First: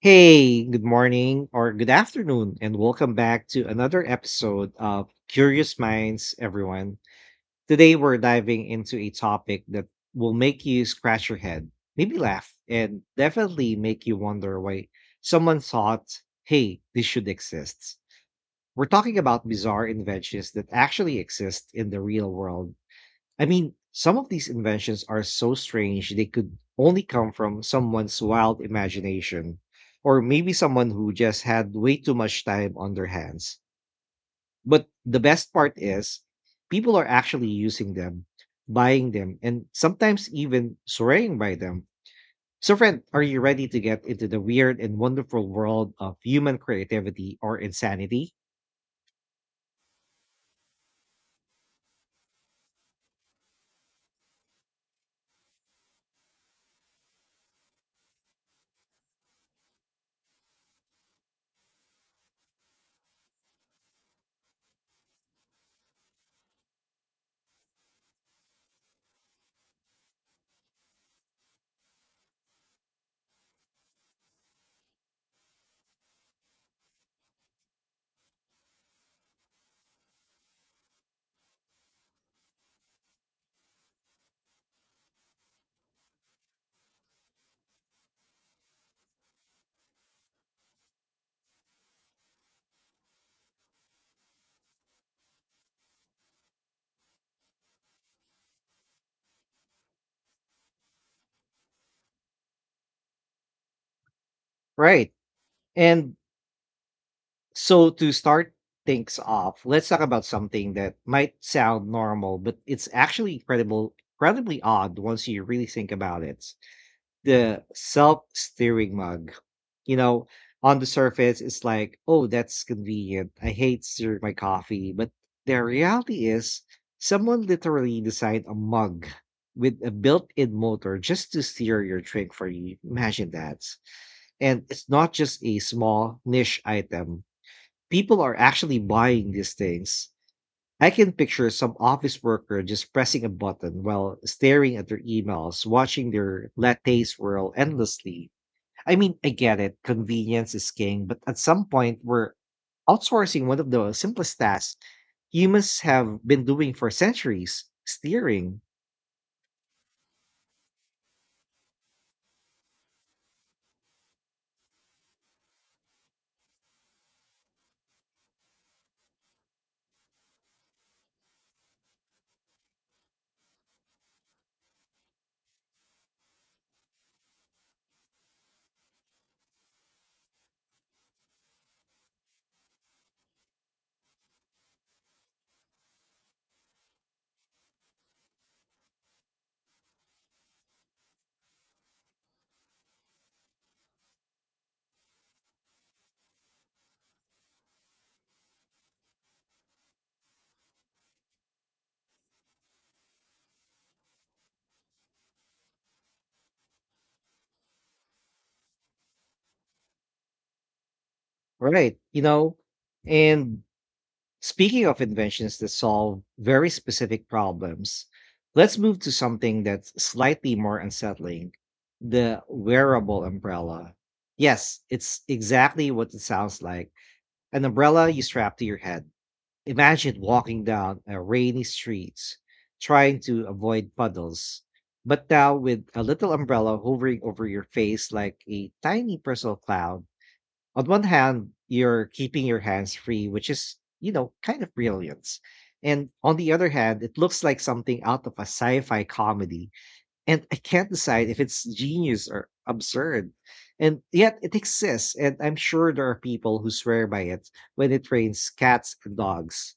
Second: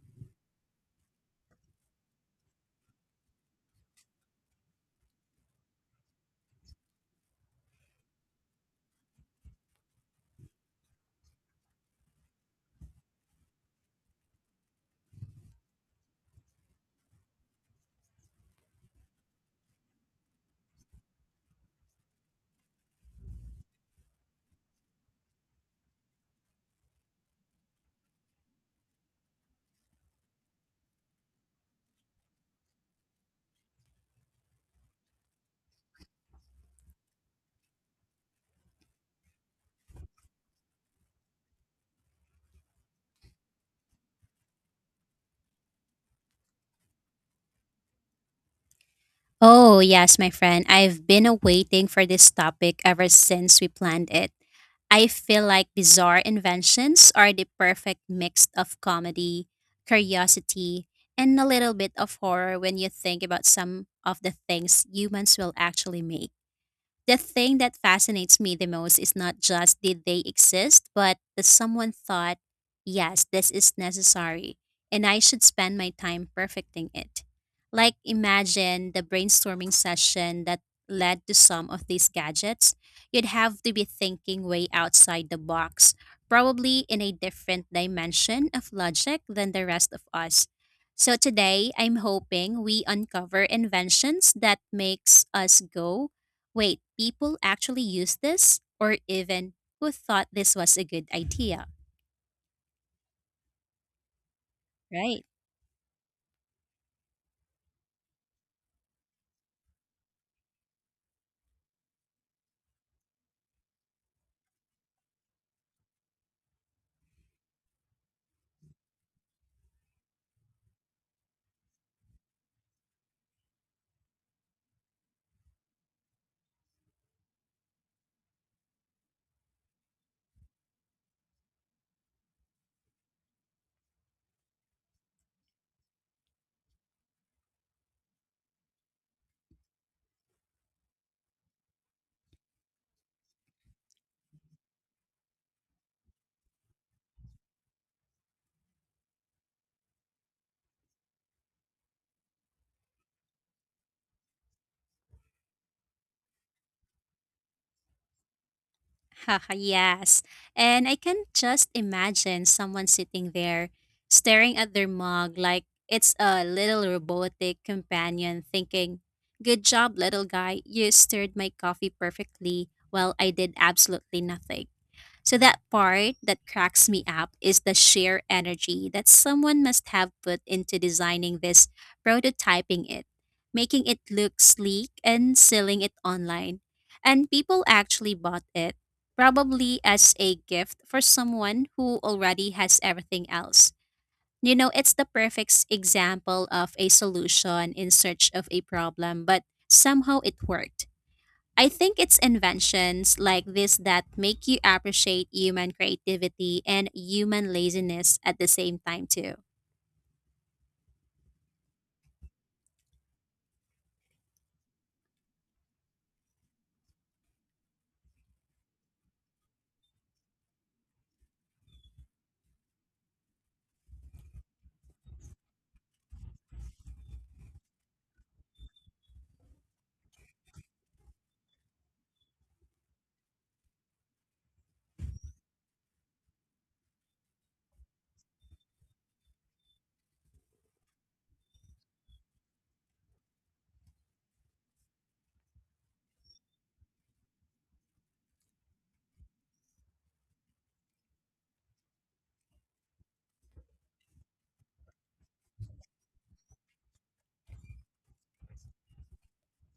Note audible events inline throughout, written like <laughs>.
Hey, good morning or good afternoon, and welcome back to another episode of Curious Minds, everyone. Today, we're diving into a topic that will make you scratch your head, maybe laugh, and definitely make you wonder why someone thought, hey, this should exist. We're talking about bizarre inventions that actually exist in the real world. Some of these inventions are so strange they could only come from someone's wild imagination, or maybe someone who just had way too much time on their hands. But the best part is, people are actually using them, buying them, and sometimes even swearing by them. So, friend, are you ready to get into the weird and wonderful world of human creativity or insanity? Oh, yes, my friend. I've been waiting for this topic ever since we planned it. I feel like bizarre inventions are the perfect mix of comedy, curiosity, and a little bit of horror when you think about some of the things humans will actually make. The thing that fascinates me the most is not just did they exist, but that someone thought, yes, this is necessary, and I should spend my time perfecting it. Like, imagine the brainstorming session that led to some of these gadgets. You'd have to be thinking way outside the box, probably in a different dimension of logic than the rest of us. So today, I'm hoping we uncover inventions that makes us go wait, people actually use this? Or even, who thought this was a good idea? Right. Right? And So to start things off, let's talk about something that might sound normal, but it's actually incredibly odd once you really think about it. The self-steering mug. You know, on the surface, it's like, oh, that's convenient. I hate stirring my coffee. But the reality is, someone literally designed a mug with a built-in motor just to steer your drink for you. Imagine that. And it's not just a small niche item. People are actually buying these things. I can picture some office worker just pressing a button while staring at their emails, watching their latte swirl endlessly. I mean, I get it, convenience is king, but at some point, we're outsourcing one of the simplest tasks humans have been doing for centuries, steering, Haha, yes. And I can just imagine someone sitting there staring at their mug like it's a little robotic companion thinking, good job, little guy. You stirred my coffee perfectly while I did absolutely nothing. So that part that cracks me up is the sheer energy that someone must have put into designing this, prototyping it, making it look sleek and selling it online. And people actually bought it, probably as a gift for someone who already has everything else. It's the perfect example of a solution in search of a problem, but somehow it worked. I think it's inventions like this that make you appreciate human creativity and human laziness at the same time, too. right? And speaking of inventions that solve very specific problems, let's move to something that's slightly more unsettling, the wearable umbrella. Yes, it's exactly what it sounds like, an umbrella you strap to your head. Imagine walking down a rainy street trying to avoid puddles, but now with a little umbrella hovering over your face like a tiny personal cloud. On one hand, you're keeping your hands free, which is, kind of brilliance. And on the other hand, it looks like something out of a sci fi comedy. And I can't decide if it's genius or absurd. And yet it exists. And I'm sure there are people who swear by it when it trains cats and dogs.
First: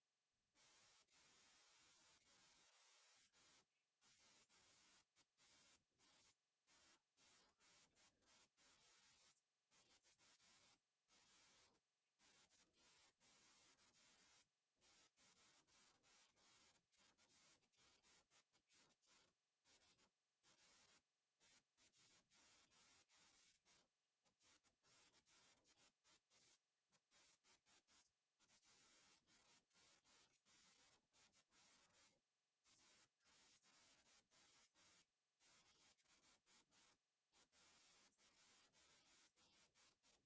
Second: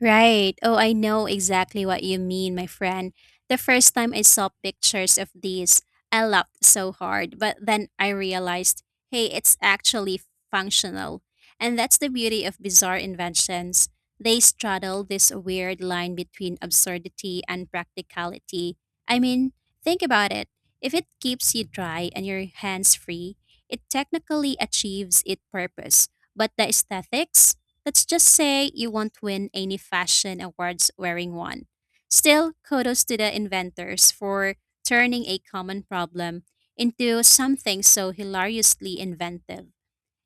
Right. Oh, I know exactly what you mean, my friend. The first time I saw pictures of these, I laughed so hard, but then I realized, hey, it's actually functional. And that's the beauty of bizarre inventions. They straddle this weird line between absurdity and practicality. I mean, think about it. If it keeps you dry and your hands free, it technically achieves its purpose, but the aesthetics, let's just say you won't win any fashion awards wearing one. Still, kudos to the inventors for turning a common problem into something so hilariously inventive.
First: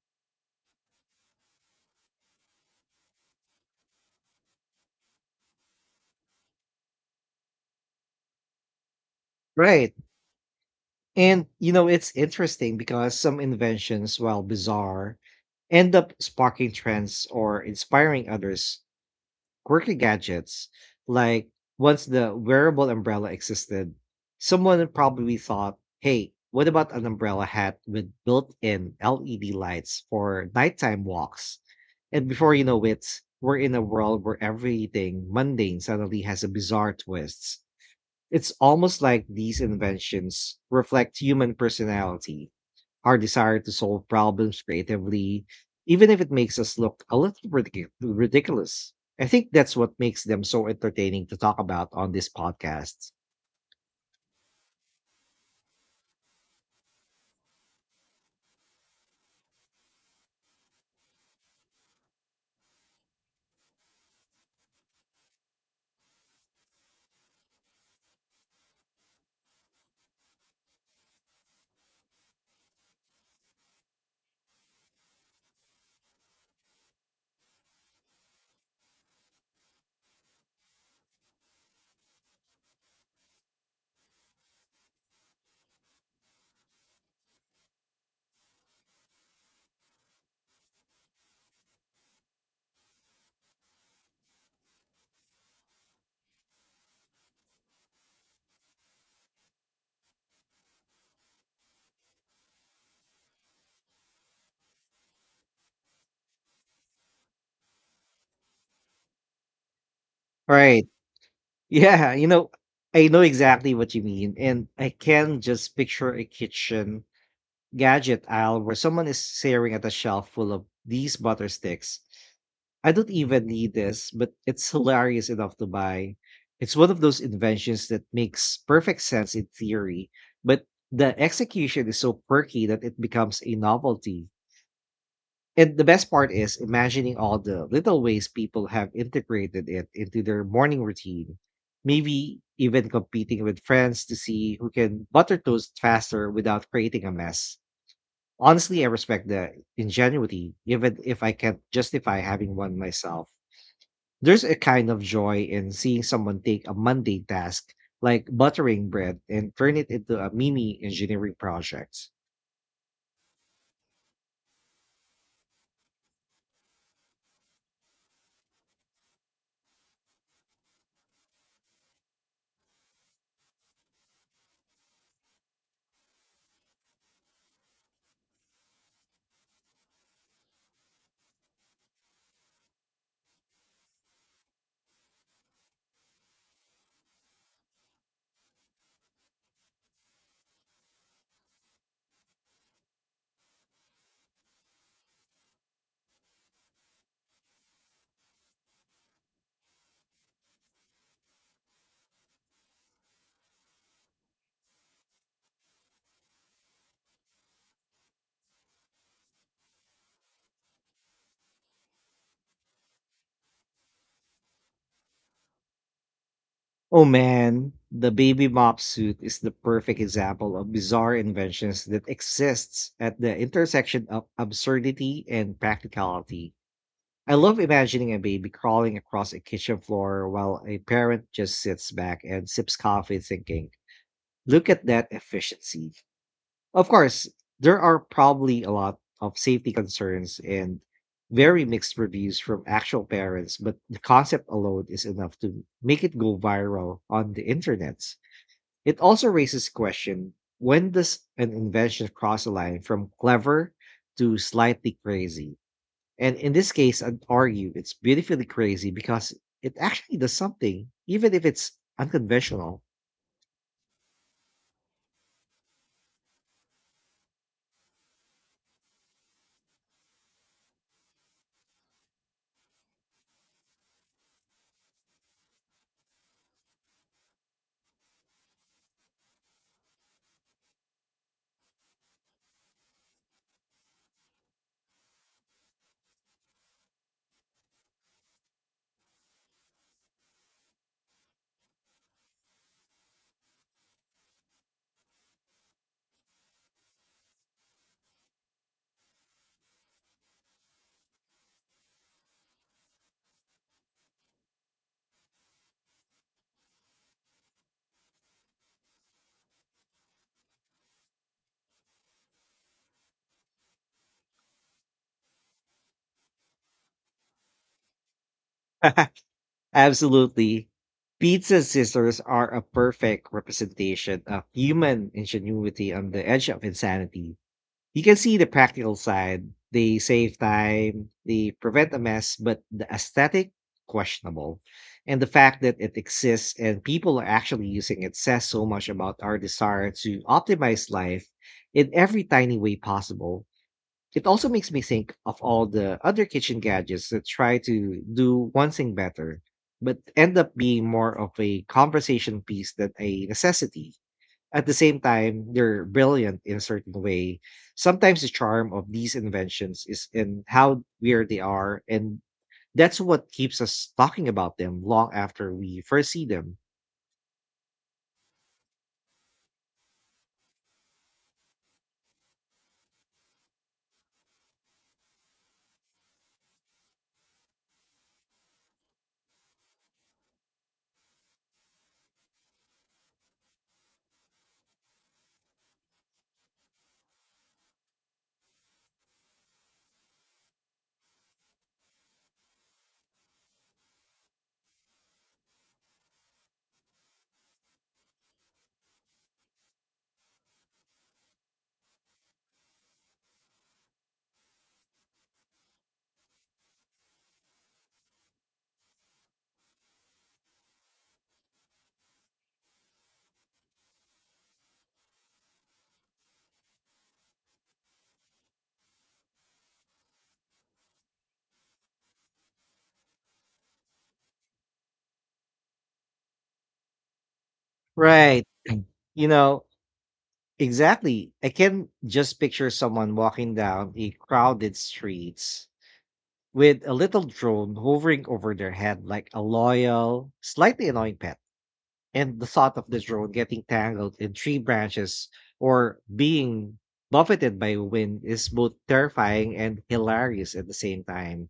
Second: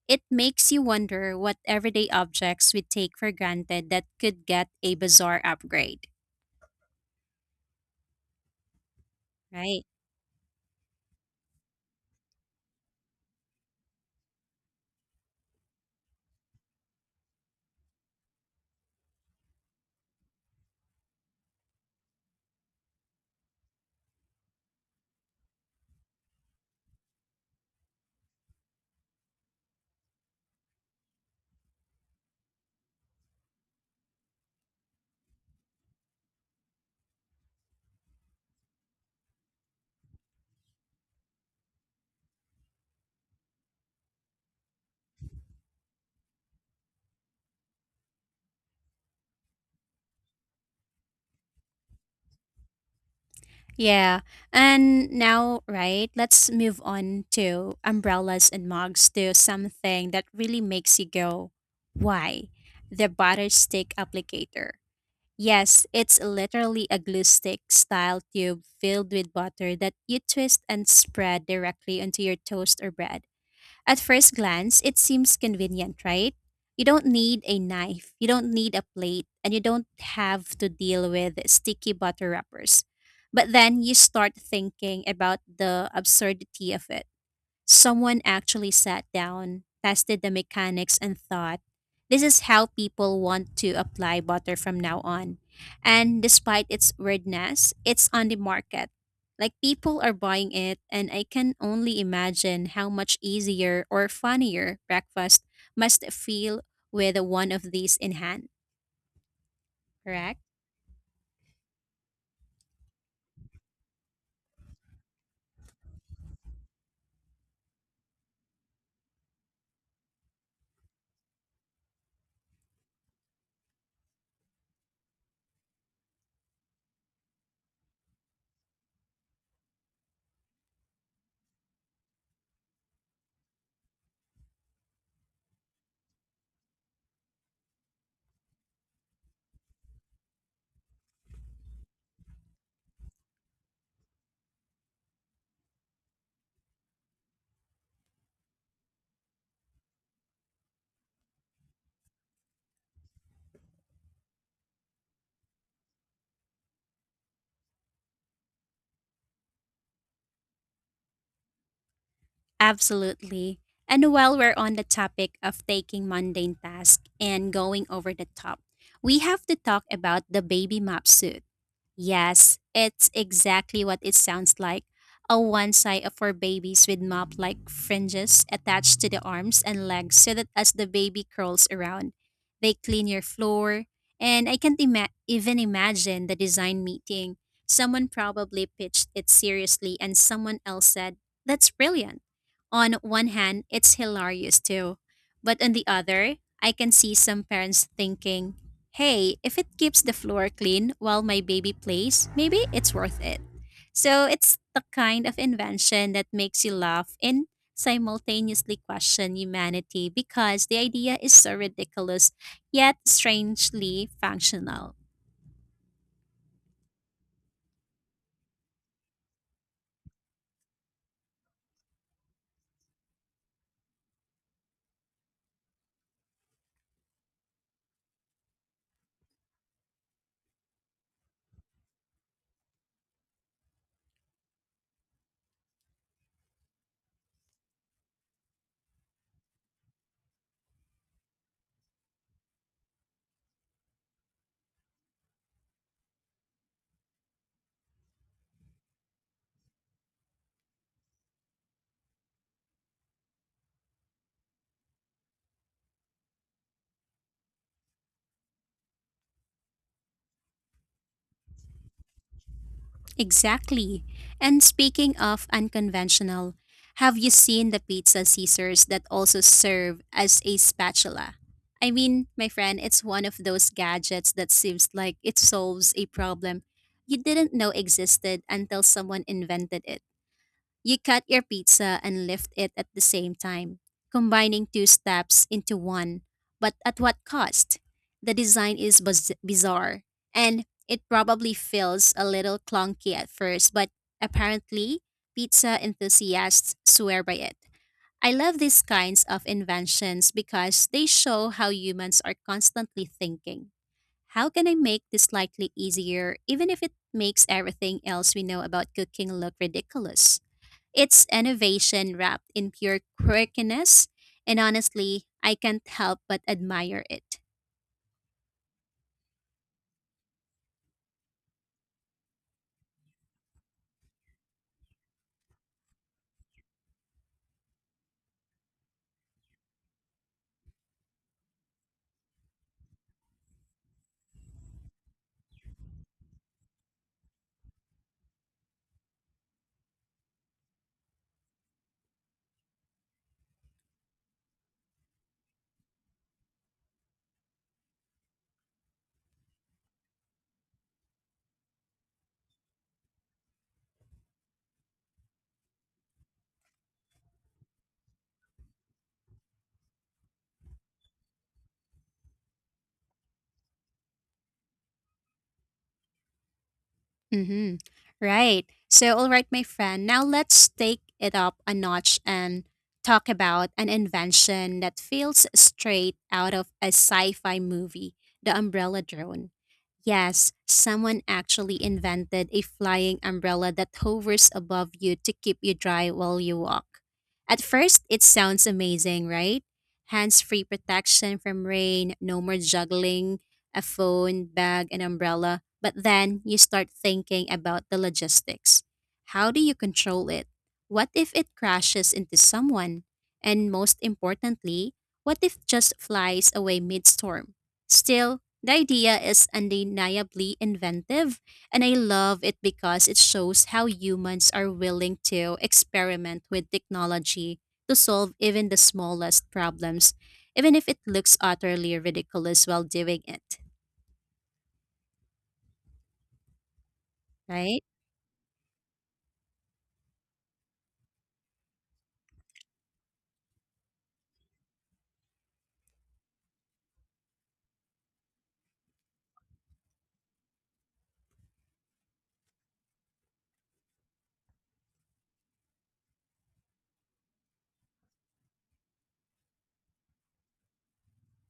It makes you wonder what everyday objects we take for granted that could get a bizarre upgrade, right? Right. It's interesting because some inventions, while bizarre, end up sparking trends or inspiring others' quirky gadgets. Like, once the wearable umbrella existed, someone probably thought, hey, what about an umbrella hat with built in LED lights for nighttime walks? And before you know it, we're in a world where everything mundane suddenly has a bizarre twist. It's almost like these inventions reflect human personality, our desire to solve problems creatively, even if it makes us look a little ridiculous. I think that's what makes them so entertaining to talk about on this podcast. Yeah. And now, right, let's move on to umbrellas and mugs to something that really makes you go, why? The butter stick applicator. Yes, it's literally a glue stick style tube filled with butter that you twist and spread directly onto your toast or bread. At first glance, it seems convenient, right? You don't need a knife, you don't need a plate, and you don't have to deal with sticky butter wrappers. But then you start thinking about the absurdity of it. Someone actually sat down, tested the mechanics, and thought, this is how people want to apply butter from now on. And despite its weirdness, it's on the market. Like, people are buying it, and I can only imagine how much easier or funnier breakfast must feel with one of these in hand, correct? Right. <laughs> Yeah. I know exactly what you mean. And I can just picture a kitchen gadget aisle where someone is staring at a shelf full of these butter sticks. I don't even need this, but it's hilarious enough to buy. It's one of those inventions that makes perfect sense in theory, but the execution is so quirky that it becomes a novelty. And the best part is imagining all the little ways people have integrated it into their morning routine. Maybe even competing with friends to see who can butter toast faster without creating a mess. Honestly, I respect the ingenuity, even if I can't justify having one myself. There's a kind of joy in seeing someone take a mundane task like buttering bread and turn it into a mini engineering project. Absolutely. And while we're on the topic of taking mundane tasks and going over the top, we have to talk about the baby map suit. Yes, it's exactly what it sounds like. A one side for babies with mop like fringes attached to the arms and legs so that as the baby curls around, they clean your floor. And I can't even imagine the design meeting. Someone probably pitched it seriously, and someone else said, that's brilliant. On one hand, it's hilarious too. But on the other, I can see some parents thinking, hey, if it keeps the floor clean while my baby plays, maybe it's worth it. So it's the kind of invention that makes you laugh and simultaneously question humanity because the idea is so ridiculous yet strangely functional. Oh man, the baby mop suit is the perfect example of bizarre inventions that exists at the intersection of absurdity and practicality. I love imagining a baby crawling across a kitchen floor while a parent just sits back and sips coffee thinking, look at that efficiency. Of course, there are probably a lot of safety concerns and very mixed reviews from actual parents, but the concept alone is enough to make it go viral on the internet. It also raises question, when does an invention cross a line from clever to slightly crazy? And in this case, I'd argue it's beautifully crazy because it actually does something, even if it's unconventional. Exactly. And speaking of unconventional, have you seen the pizza scissors that also serve as a spatula? I mean, my friend, it's one of those gadgets that seems like it solves a problem you didn't know existed until someone invented it. You cut your pizza and lift it at the same time, combining two steps into one. But at what cost? The design is bizarre, and it probably feels a little clunky at first, but apparently, pizza enthusiasts swear by it. I love these kinds of inventions because they show how humans are constantly thinking. How can I make this slightly easier, even if it makes everything else we know about cooking look ridiculous? It's innovation wrapped in pure quirkiness, and honestly, I can't help but admire it. <laughs> Absolutely. Pizza scissors are a perfect representation of human ingenuity on the edge of insanity. You can see the practical side. They save time, they prevent a mess, but the aesthetic, questionable. And the fact that it exists and people are actually using it says so much about our desire to optimize life in every tiny way possible. It also makes me think of all the other kitchen gadgets that try to do one thing better, but end up being more of a conversation piece than a necessity. At the same time, they're brilliant in a certain way. Sometimes the charm of these inventions is in how weird they are, and that's what keeps us talking about them long after we first see them. Mm-hmm. Right. So, all right, my friend, now let's take it up a notch and talk about an invention that feels straight out of a sci fi movie, the umbrella drone. Yes, someone actually invented a flying umbrella that hovers above you to keep you dry while you walk. At first, it sounds amazing, right? Hands free protection from rain, no more juggling a phone, bag, and umbrella. But then you start thinking about the logistics. How do you control it? What if it crashes into someone? And most importantly, what if just flies away mid storm? Still, the idea is undeniably inventive, and I love it because it shows how humans are willing to experiment with technology to solve even the smallest problems, even if it looks utterly ridiculous while doing it. Right? Right. You know, exactly. I can just picture someone walking down a crowded street with a little drone hovering over their head like a loyal, slightly annoying pet. And the thought of the drone getting tangled in tree branches or being buffeted by wind is both terrifying and hilarious at the same time.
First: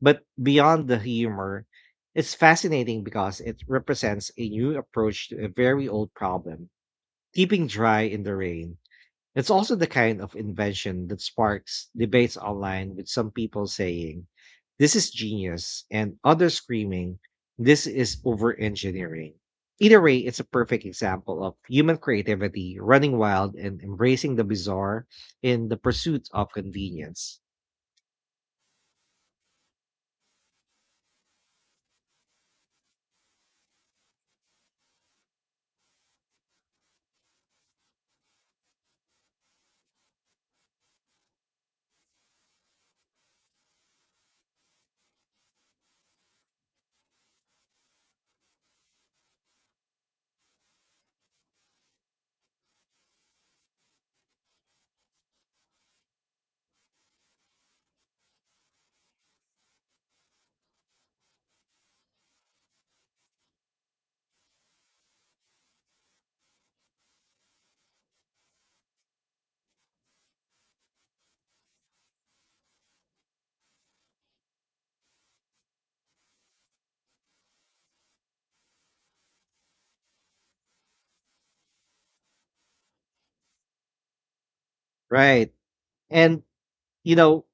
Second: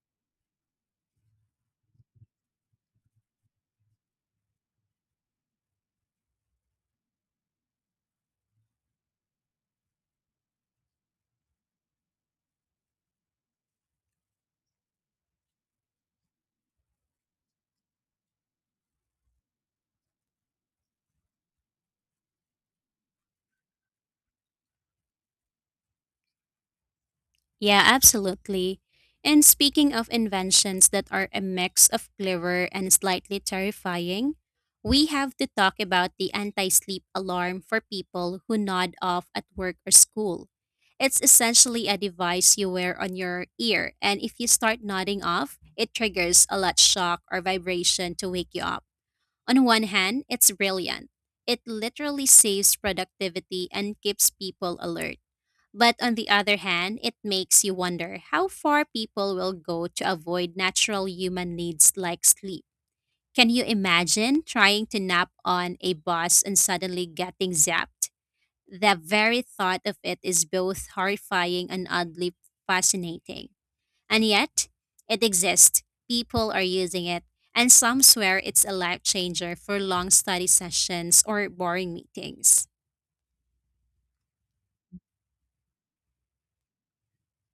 But beyond the humor, it's fascinating because it represents a new approach to a very old problem, keeping dry in the rain. It's also the kind of invention that sparks debates online, with some people saying, this is genius, and others screaming, this is over engineering. Either way, it's a perfect example of human creativity running wild and embracing the bizarre in the pursuit of convenience. Yeah, absolutely. And speaking of inventions that are a mix of clever and slightly terrifying, we have to talk about the anti sleep alarm for people who nod off at work or school. It's essentially a device you wear on your ear, and if you start nodding off, it triggers a light shock or vibration to wake you up. On one hand, it's brilliant. It literally saves productivity and keeps people alert. But on the other hand, it makes you wonder how far people will go to avoid natural human needs like sleep. Can you imagine trying to nap on a bus and suddenly getting zapped? The very thought of it is both horrifying and oddly fascinating. And yet, it exists. People are using it. And some swear it's a life changer for long study sessions or boring meetings. Right. And, you know,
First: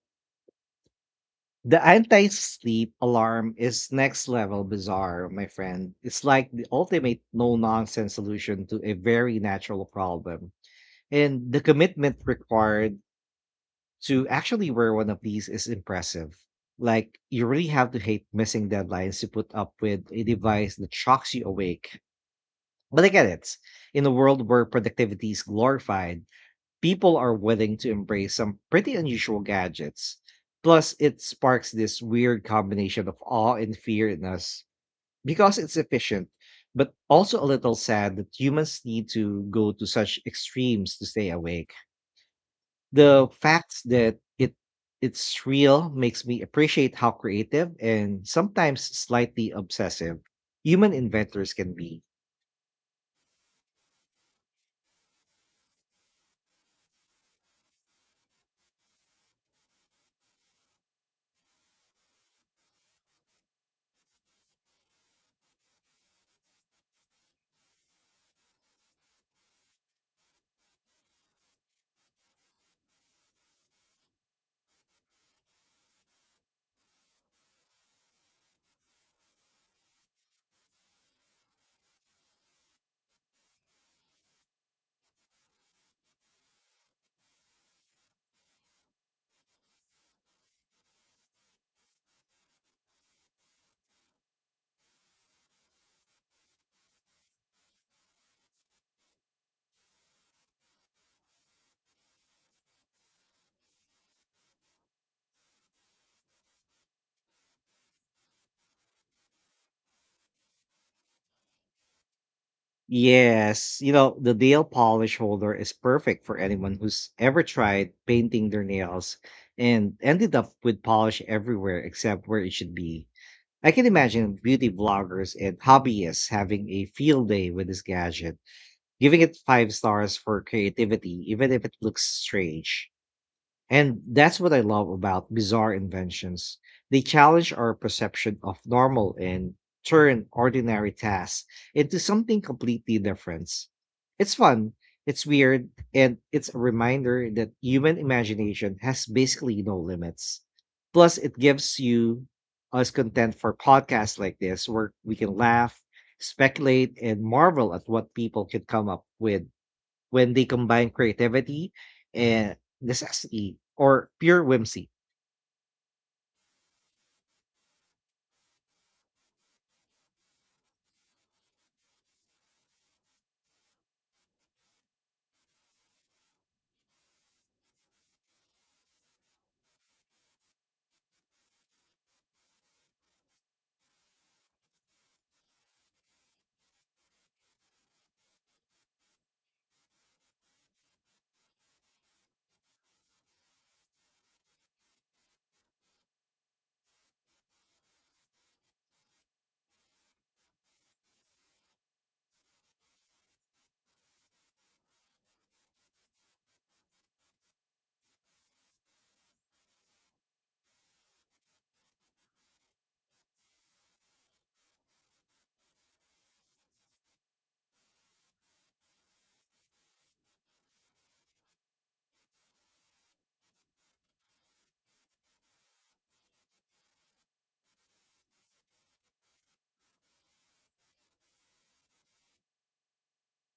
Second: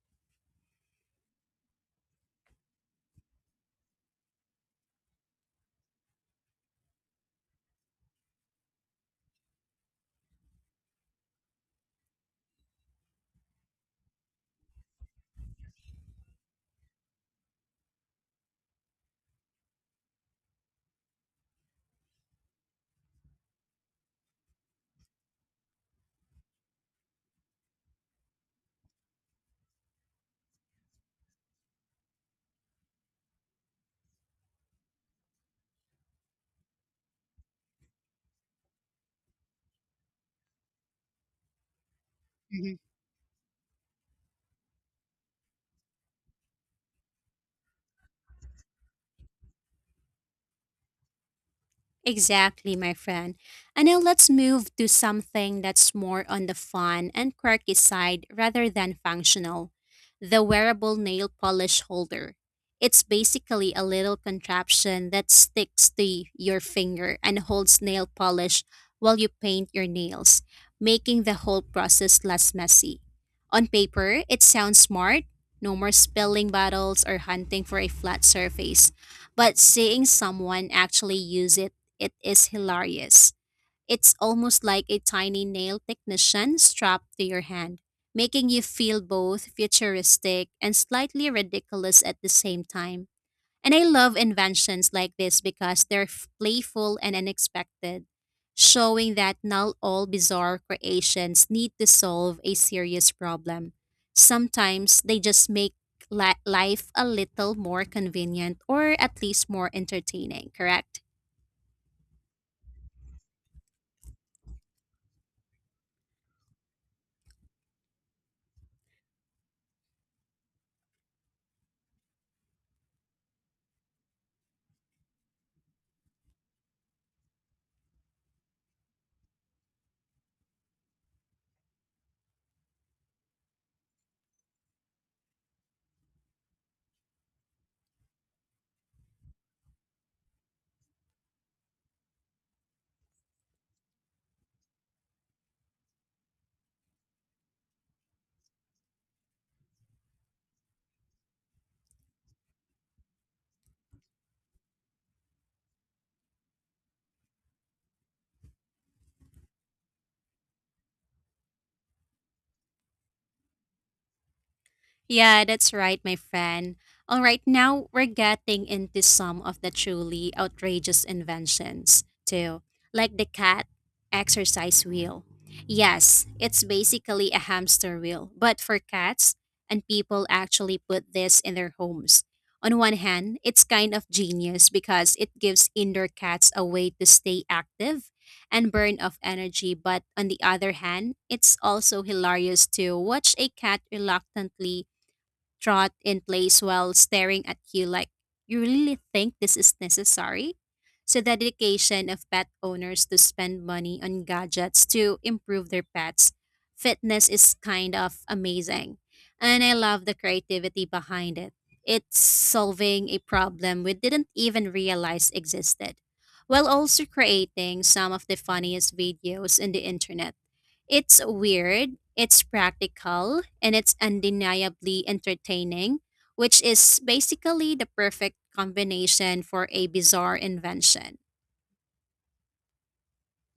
the anti sleep alarm is next level bizarre, my friend. It's like the ultimate no nonsense solution to a very natural problem. And the commitment required to actually wear one of these is impressive. Like, you really have to hate missing deadlines to put up with a device that shocks you awake. But I get it. In a world where productivity is glorified, people are willing to embrace some pretty unusual gadgets. Plus, it sparks this weird combination of awe and fear in us, because it's efficient, but also a little sad that humans need to go to such extremes to stay awake. The fact that it's real makes me appreciate how creative and sometimes slightly obsessive human inventors can be. Exactly, my friend. And now let's move to something that's more on the fun and quirky side rather than functional, the wearable nail polish holder. It's basically a little contraption that sticks to your finger and holds nail polish while you paint your nails, making the whole process less messy. On paper, it sounds smart, no more spilling bottles or hunting for a flat surface, but seeing someone actually use it, it is hilarious. It's almost like a tiny nail technician strapped to your hand, making you feel both futuristic and slightly ridiculous at the same time. And I love inventions like this because they're playful and unexpected, showing that not all bizarre creations need to solve a serious problem. Sometimes they just make life a little more convenient or at least more entertaining, correct? Yes, the nail polish holder is perfect for anyone who's ever tried painting their nails and ended up with polish everywhere except where it should be. I can imagine beauty bloggers and hobbyists having a field day with this gadget, giving it five stars for creativity, even if it looks strange. And that's what I love about bizarre inventions. They challenge our perception of normal and turn ordinary tasks into something completely different. It's fun, it's weird, and it's a reminder that human imagination has basically no limits. Plus, it gives you us content for podcasts like this where we can laugh, speculate, and marvel at what people could come up with when they combine creativity and necessity or pure whimsy. Yeah, that's right, my friend. All right, now we're getting into some of the truly outrageous inventions, too, like the cat exercise wheel. Yes, it's basically a hamster wheel, but for cats, and people actually put this in their homes. On one hand, it's kind of genius because it gives indoor cats a way to stay active and burn off energy, but on the other hand, it's also hilarious to watch a cat reluctantly trot in place while staring at you like, you really think this is necessary? So, the dedication of pet owners to spend money on gadgets to improve their pets' fitness is kind of amazing. And I love the creativity behind it. It's solving a problem we didn't even realize existed, while also creating some of the funniest videos in the internet. It's weird, it's practical, and it's undeniably entertaining, which is basically the perfect combination for a bizarre invention.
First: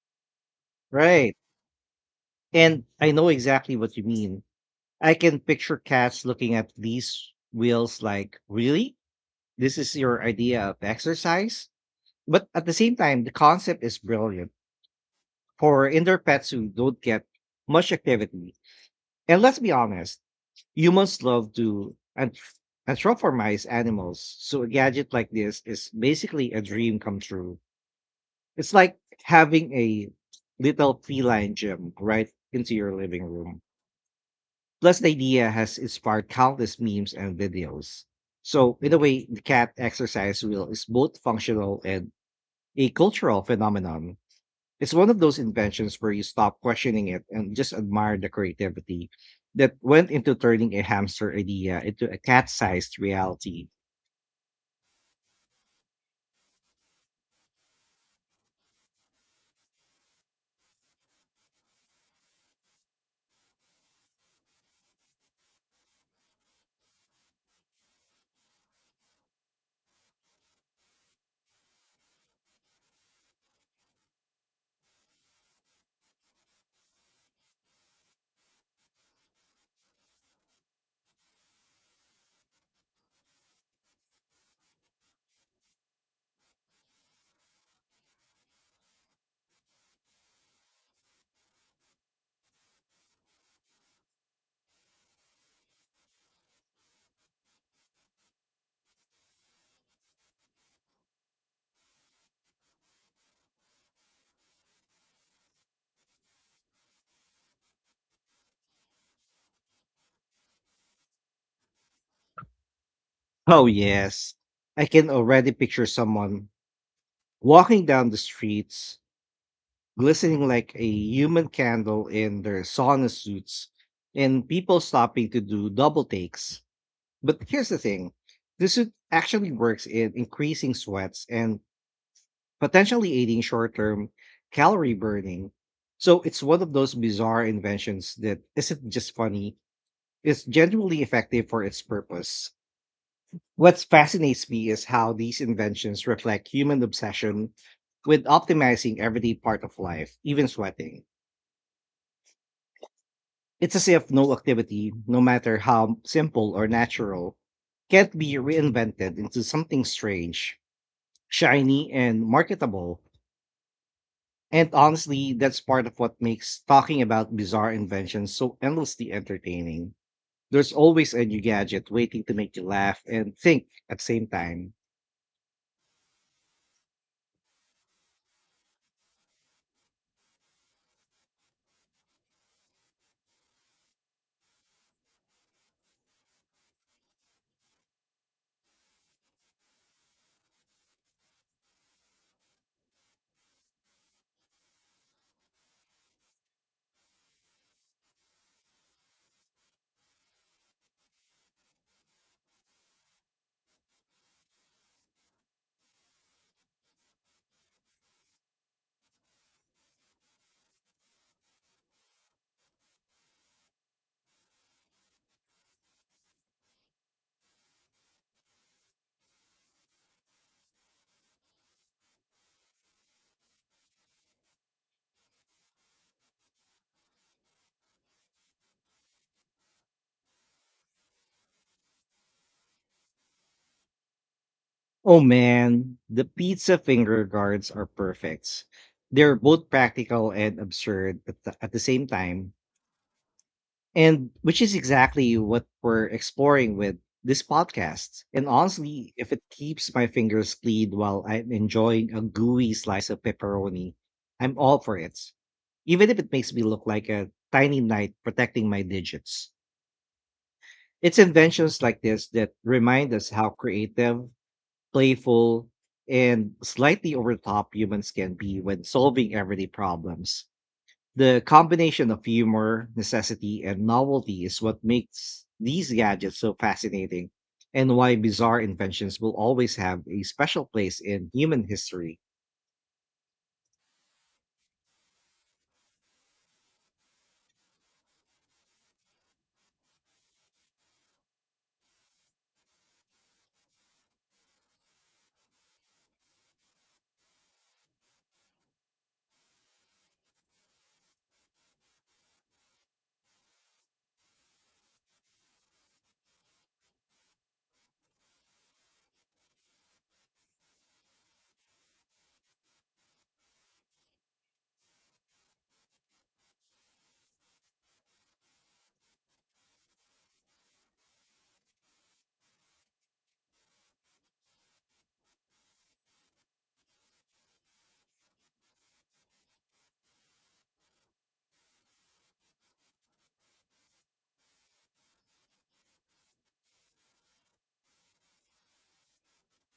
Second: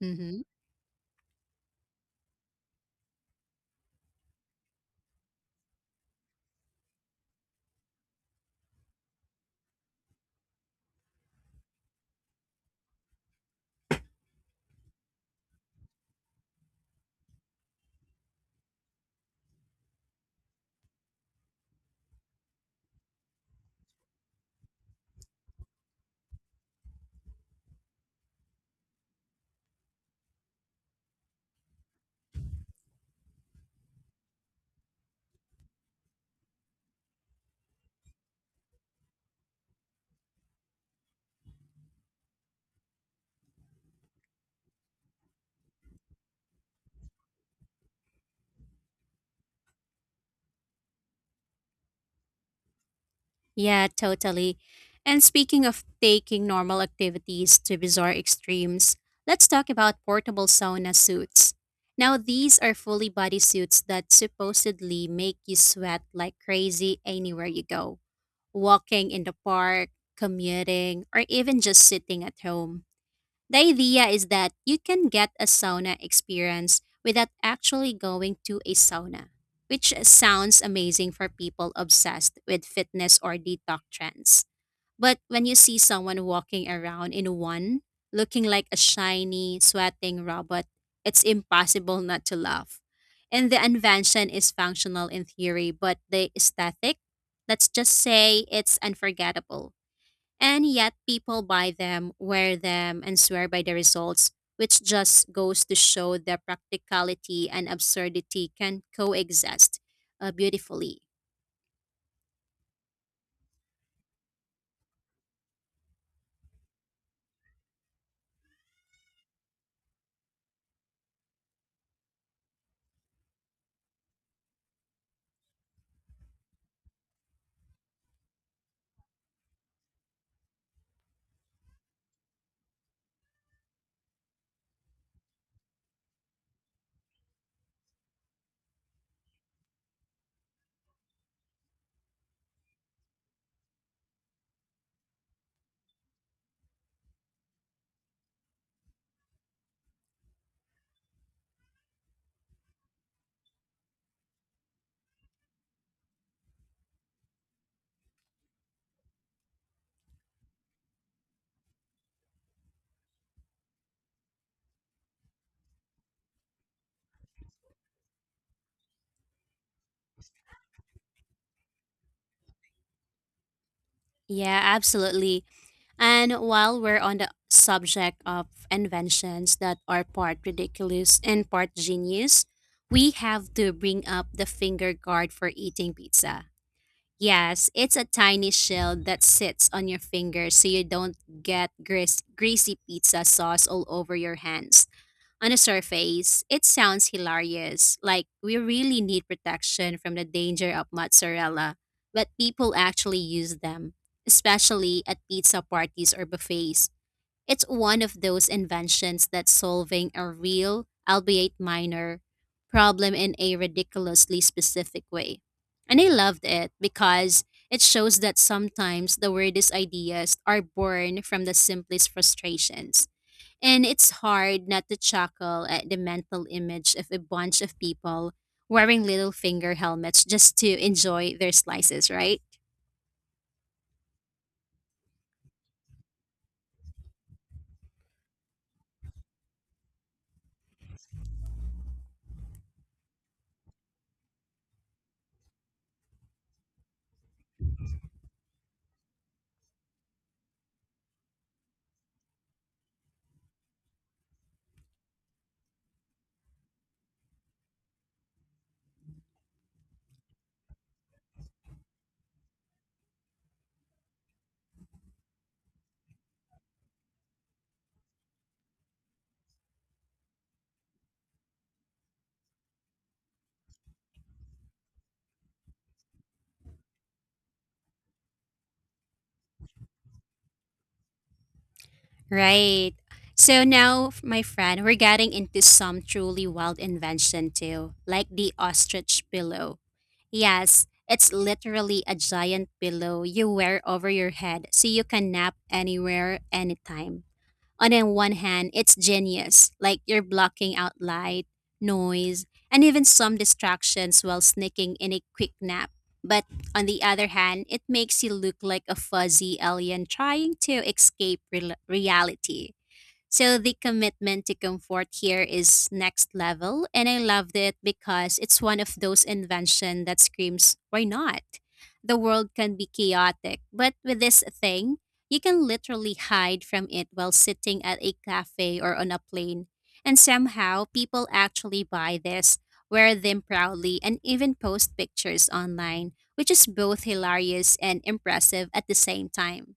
hmm Right. And I know exactly what you mean. I can picture cats looking at these wheels like, really? This is your idea of exercise? But at the same time, the concept is brilliant for indoor pets who don't get much activity. And let's be honest, humans love to and anthropomorphize animals. So a gadget like this is basically a dream come true. It's like having a little feline gym right into your living room. Plus, the idea has inspired countless memes and videos. So, in a way, the cat exercise wheel is both functional and a cultural phenomenon. It's one of those inventions where you stop questioning it and just admire the creativity that went into turning a hamster idea into a cat sized reality. Yeah, totally. And speaking of taking normal activities to bizarre extremes, let's talk about portable sauna suits. Now, these are fully body suits that supposedly make you sweat like crazy anywhere you go, walking in the park, commuting, or even just sitting at home. The idea is that you can get a sauna experience without actually going to a sauna, which sounds amazing for people obsessed with fitness or detox trends. But when you see someone walking around in one, looking like a shiny, sweating robot, it's impossible not to laugh. And the invention is functional in theory, but the aesthetic, let's just say it's unforgettable. And yet people buy them, wear them, and swear by the results, which just goes to show that practicality and absurdity can coexist beautifully. Oh, yes. I can already picture someone walking down the streets glistening like a human candle in their sauna suits, and people stopping to do double takes. But here's the thing, this suit actually works in increasing sweats and potentially aiding short term calorie burning. So it's one of those bizarre inventions that isn't just funny, it's genuinely effective for its purpose. What fascinates me is how these inventions reflect human obsession with optimizing every part of life, even sweating. It's as if no activity, no matter how simple or natural, can't be reinvented into something strange, shiny, and marketable. And honestly, that's part of what makes talking about bizarre inventions so endlessly entertaining. There's always a new gadget waiting to make you laugh and think at the same Yeah, time. absolutely. And while we're on the subject of inventions that are part ridiculous and part genius, we have to bring up the finger guard for eating pizza. Yes, it's a tiny shell that sits on your finger so you don't greasy pizza sauce all over your hands. On a surface, it sounds hilarious, like we really need protection from the danger of mozzarella, but people actually use them, especially at pizza parties or buffets. It's one of those inventions that's solving a real, albeit minor, problem in a ridiculously specific way. And I loved it because it shows that sometimes the weirdest ideas are born from the simplest frustrations. And it's hard not to chuckle at the mental image of a bunch of people wearing little finger helmets just to enjoy their slices, right? Oh man, the pizza finger guards are perfect. They're both practical and absurd at at the same time. And which is exactly what we're exploring with this podcast. And honestly, if it keeps my fingers clean while I'm enjoying a gooey slice of pepperoni, I'm all for it, even if it makes me look like a tiny knight protecting my digits. It's inventions like this that remind us how creative, playful, and slightly over the top humans can be when solving everyday problems. The combination of humor, necessity, and novelty is what makes these gadgets so fascinating and why bizarre inventions will always have a special place in human history. Right. So now, my friend, we're getting into some truly wild invention too, like the ostrich pillow. Yes, it's literally a giant pillow you wear over your head so you can nap anywhere, anytime. On the one hand, it's genius. Like you're blocking out light, noise, and even some distractions while sneaking in a quick nap. But on the other hand, it makes you look like a fuzzy alien trying to escape rel reality. So the commitment to comfort here is next level, and I loved it because it's one of those invention that screams, "Why not?" The world can be chaotic, but with this thing, you can literally hide from it while sitting at a cafe or on a plane. And somehow, people actually buy this, wear them proudly, and even post pictures online, which is both hilarious and impressive at the same time,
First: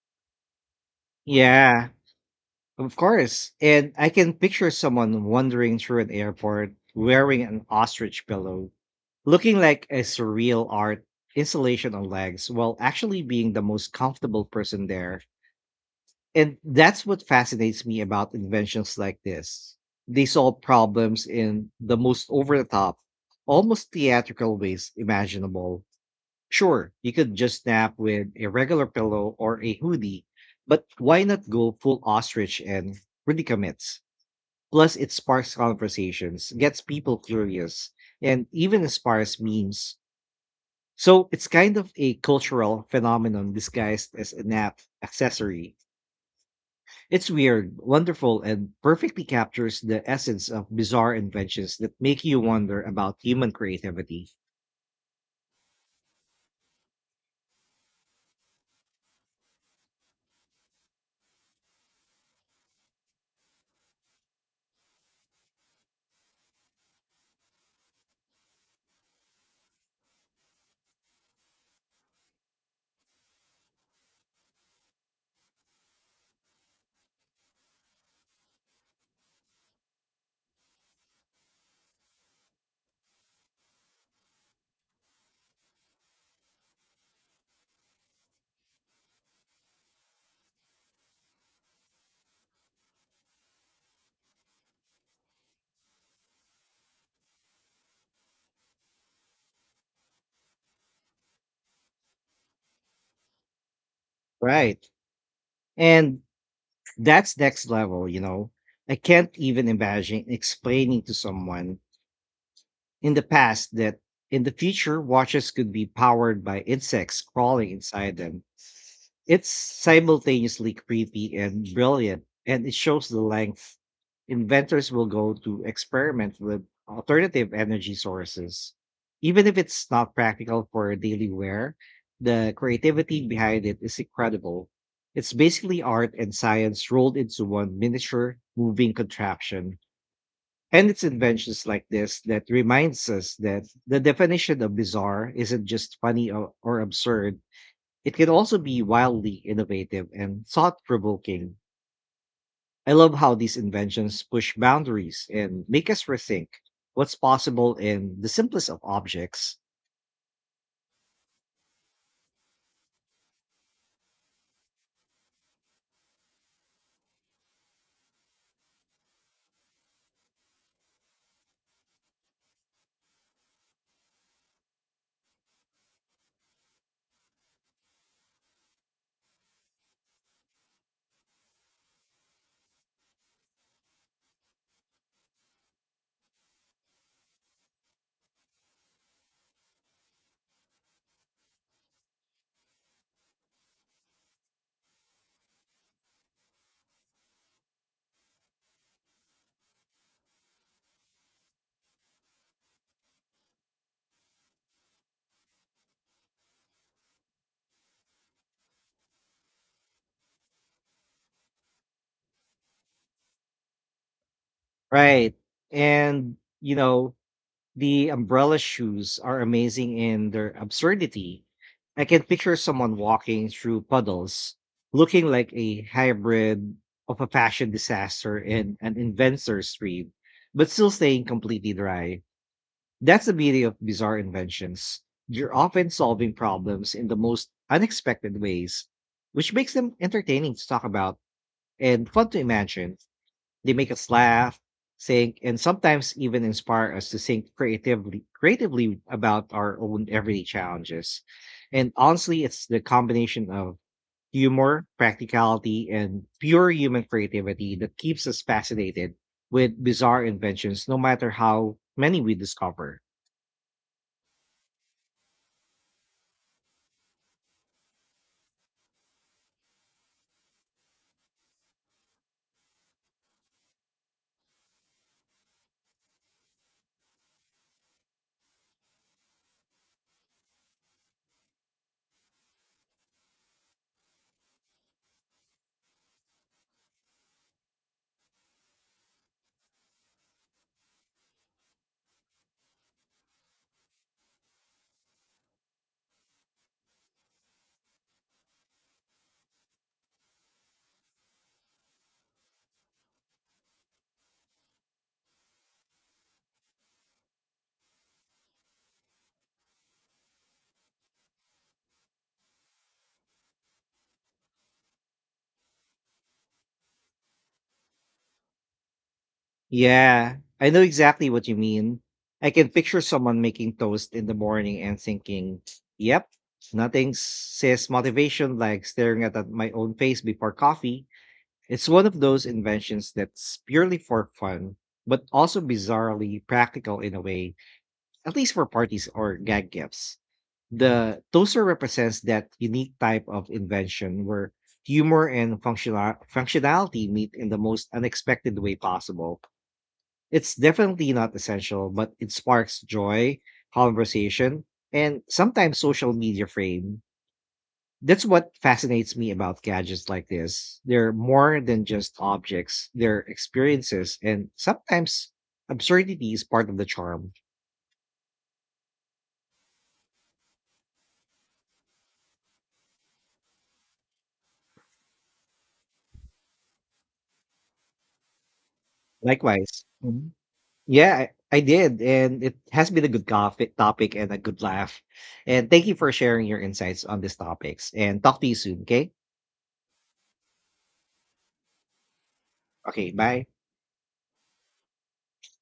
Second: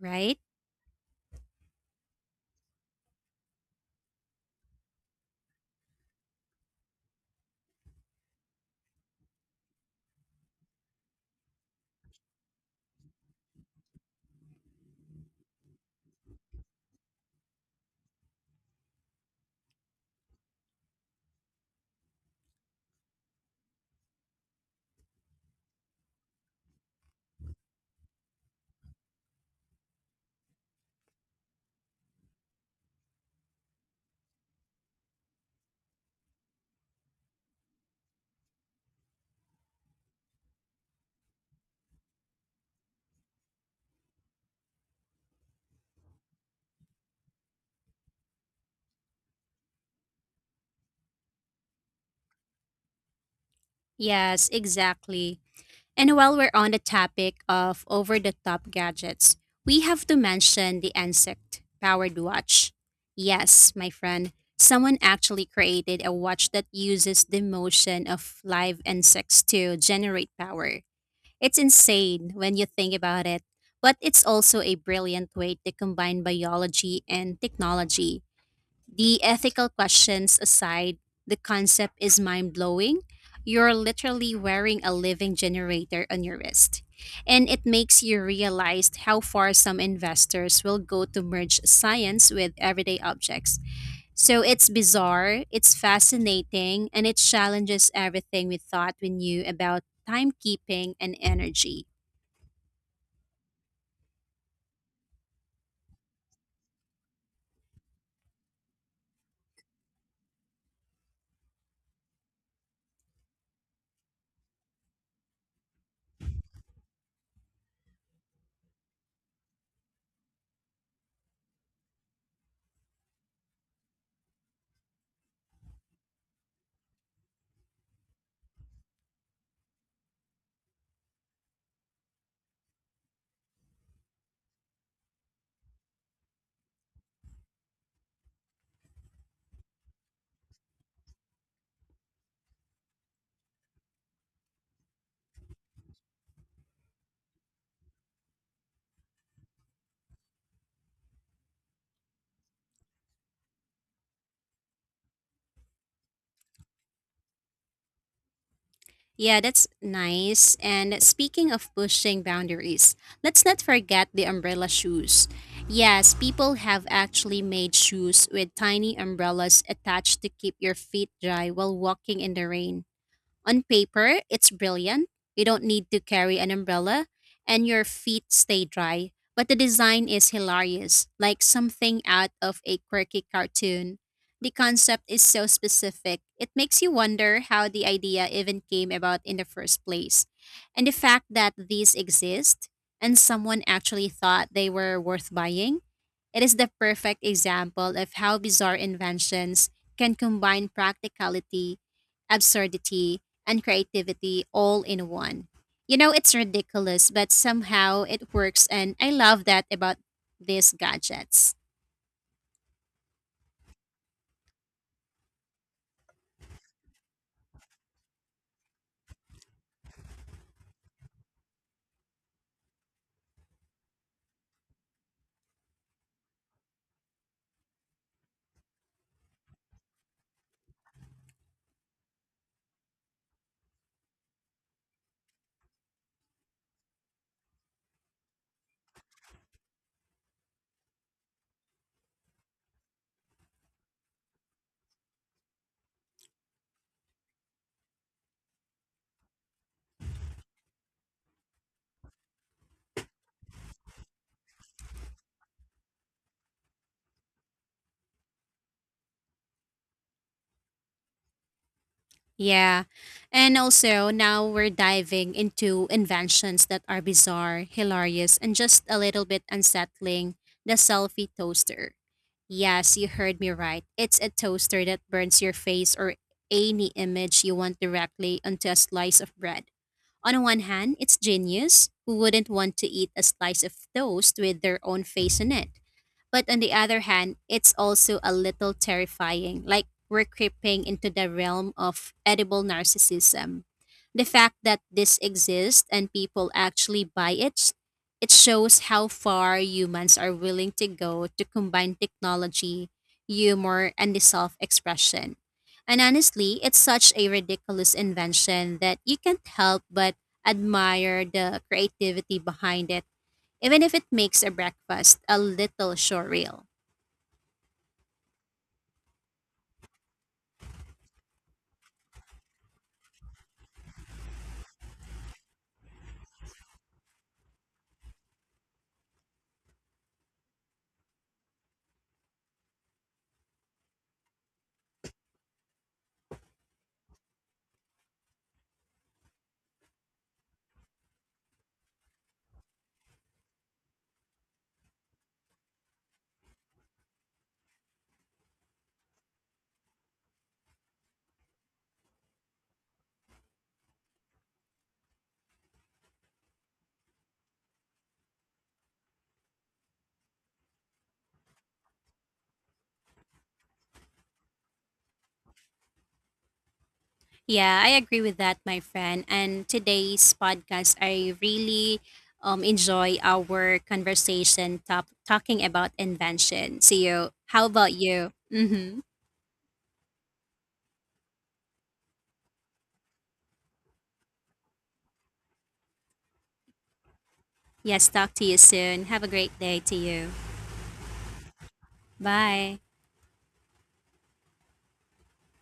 right? Yeah, of course. And I can picture someone wandering through an airport wearing an ostrich pillow, looking like a surreal art installation on legs, while actually being the most comfortable person there. And that's what fascinates me about inventions like this. They solve problems in the most over the top, almost theatrical ways imaginable. Sure, you could just nap with a regular pillow or a hoodie, but why not go full ostrich and really predicaments? Plus, it sparks conversations, gets people curious, and even inspires memes. So it's kind of a cultural phenomenon disguised as an app accessory. It's weird, wonderful, and perfectly captures the essence of bizarre inventions that make you wonder about human creativity. Yes, exactly. And while we're on the topic of over the top gadgets, we have to mention the Insect powered watch. Yes, my friend, someone actually created a watch that uses the motion of live insects to generate power. It's insane when you think about it, but it's also a brilliant way to combine biology and technology. The ethical questions aside, the concept is mind blowing. You're literally wearing a living generator on your wrist. And it makes you realize how far some investors will go to merge science with everyday objects. So it's bizarre, it's fascinating, and it challenges everything we thought we knew about timekeeping and energy. Right. And that's next level, you know. I can't even imagine explaining to someone in the past that in the future watches could be powered by insects crawling inside them. It's simultaneously creepy and brilliant, and it shows the length inventors will go to experiment with alternative energy sources. Even if it's not practical for daily wear, the creativity behind it is incredible. It's basically art and science rolled into one miniature moving contraption. And it's inventions like this that reminds us that the definition of bizarre isn't just funny or absurd. It can also be wildly innovative and thought provoking. I love how these inventions push boundaries and make us rethink what's possible in the simplest of Yeah, objects. that's nice. And speaking of pushing boundaries, let's not forget the umbrella shoes. Yes, people have actually made shoes with tiny umbrellas attached to keep your feet dry while walking in the rain. On paper, it's brilliant. You don't need to carry an umbrella and your feet stay dry. But the design is hilarious, like something out of a quirky cartoon. The concept is so specific, it makes you wonder how the idea even came about in the first place. And the fact that these exist and someone actually thought they were worth buying, it is the perfect example of how bizarre inventions can combine practicality absurdity, and creativity all in one. You know, it's ridiculous, but somehow it works, and I love that about these gadgets. Right. And, you know, the umbrella shoes are amazing in their absurdity. I can picture someone walking through puddles, looking like a hybrid of a fashion disaster and an inventor's dream, but still staying completely dry. That's the beauty of bizarre inventions. You're often solving problems in the most unexpected ways, which makes them entertaining to talk about and fun to imagine. They make us laugh, think, and sometimes even inspire us to think creatively about our own everyday challenges. And honestly, it's the combination of humor, practicality, and pure human creativity that keeps us fascinated with bizarre inventions, no matter how many we Yeah. discover. And also, now we're diving into inventions that are bizarre, hilarious, and just a little bit unsettling the selfie toaster. Yes, you heard me right. It's a toaster that burns your face or any image you want directly onto a slice of bread. On one hand, it's genius. Who wouldn't want to eat a slice of toast with their own face on it? But on the other hand, it's also a little terrifying, like we're creeping into the realm of edible narcissism. The fact that this exists and people actually buy it, it shows how far humans are willing to go to combine technology, humor, and the self expression. And honestly, it's such a ridiculous invention that you can't help but admire the creativity behind it even if it makes a breakfast a little surreal. Yeah, I know exactly what you mean. I can picture someone making toast in the morning and thinking, yep, nothing says motivation like staring at my own face before coffee. It's one of those inventions that's purely for fun, but also bizarrely practical in a way, at least for parties or gag gifts. The toaster represents that unique type of invention where humor and functionality meet in the most unexpected way possible. It's definitely not essential, but it sparks joy, conversation, and sometimes social media frame. That's what fascinates me about gadgets like this. They're more than just objects, they're experiences, and sometimes absurdity is part of the charm. Yeah, I agree with that, my friend. And today's podcast, I really enjoy our talking about invention. See you. How about you? Mm-hmm. Likewise. Mhm. Yeah, I did. And it has been a good topic and a good laugh. And thank you for sharing your insights on these topics. Yes, And talk talk to to you you soon, soon. okay? Have a great day to you. Bye. Okay, bye.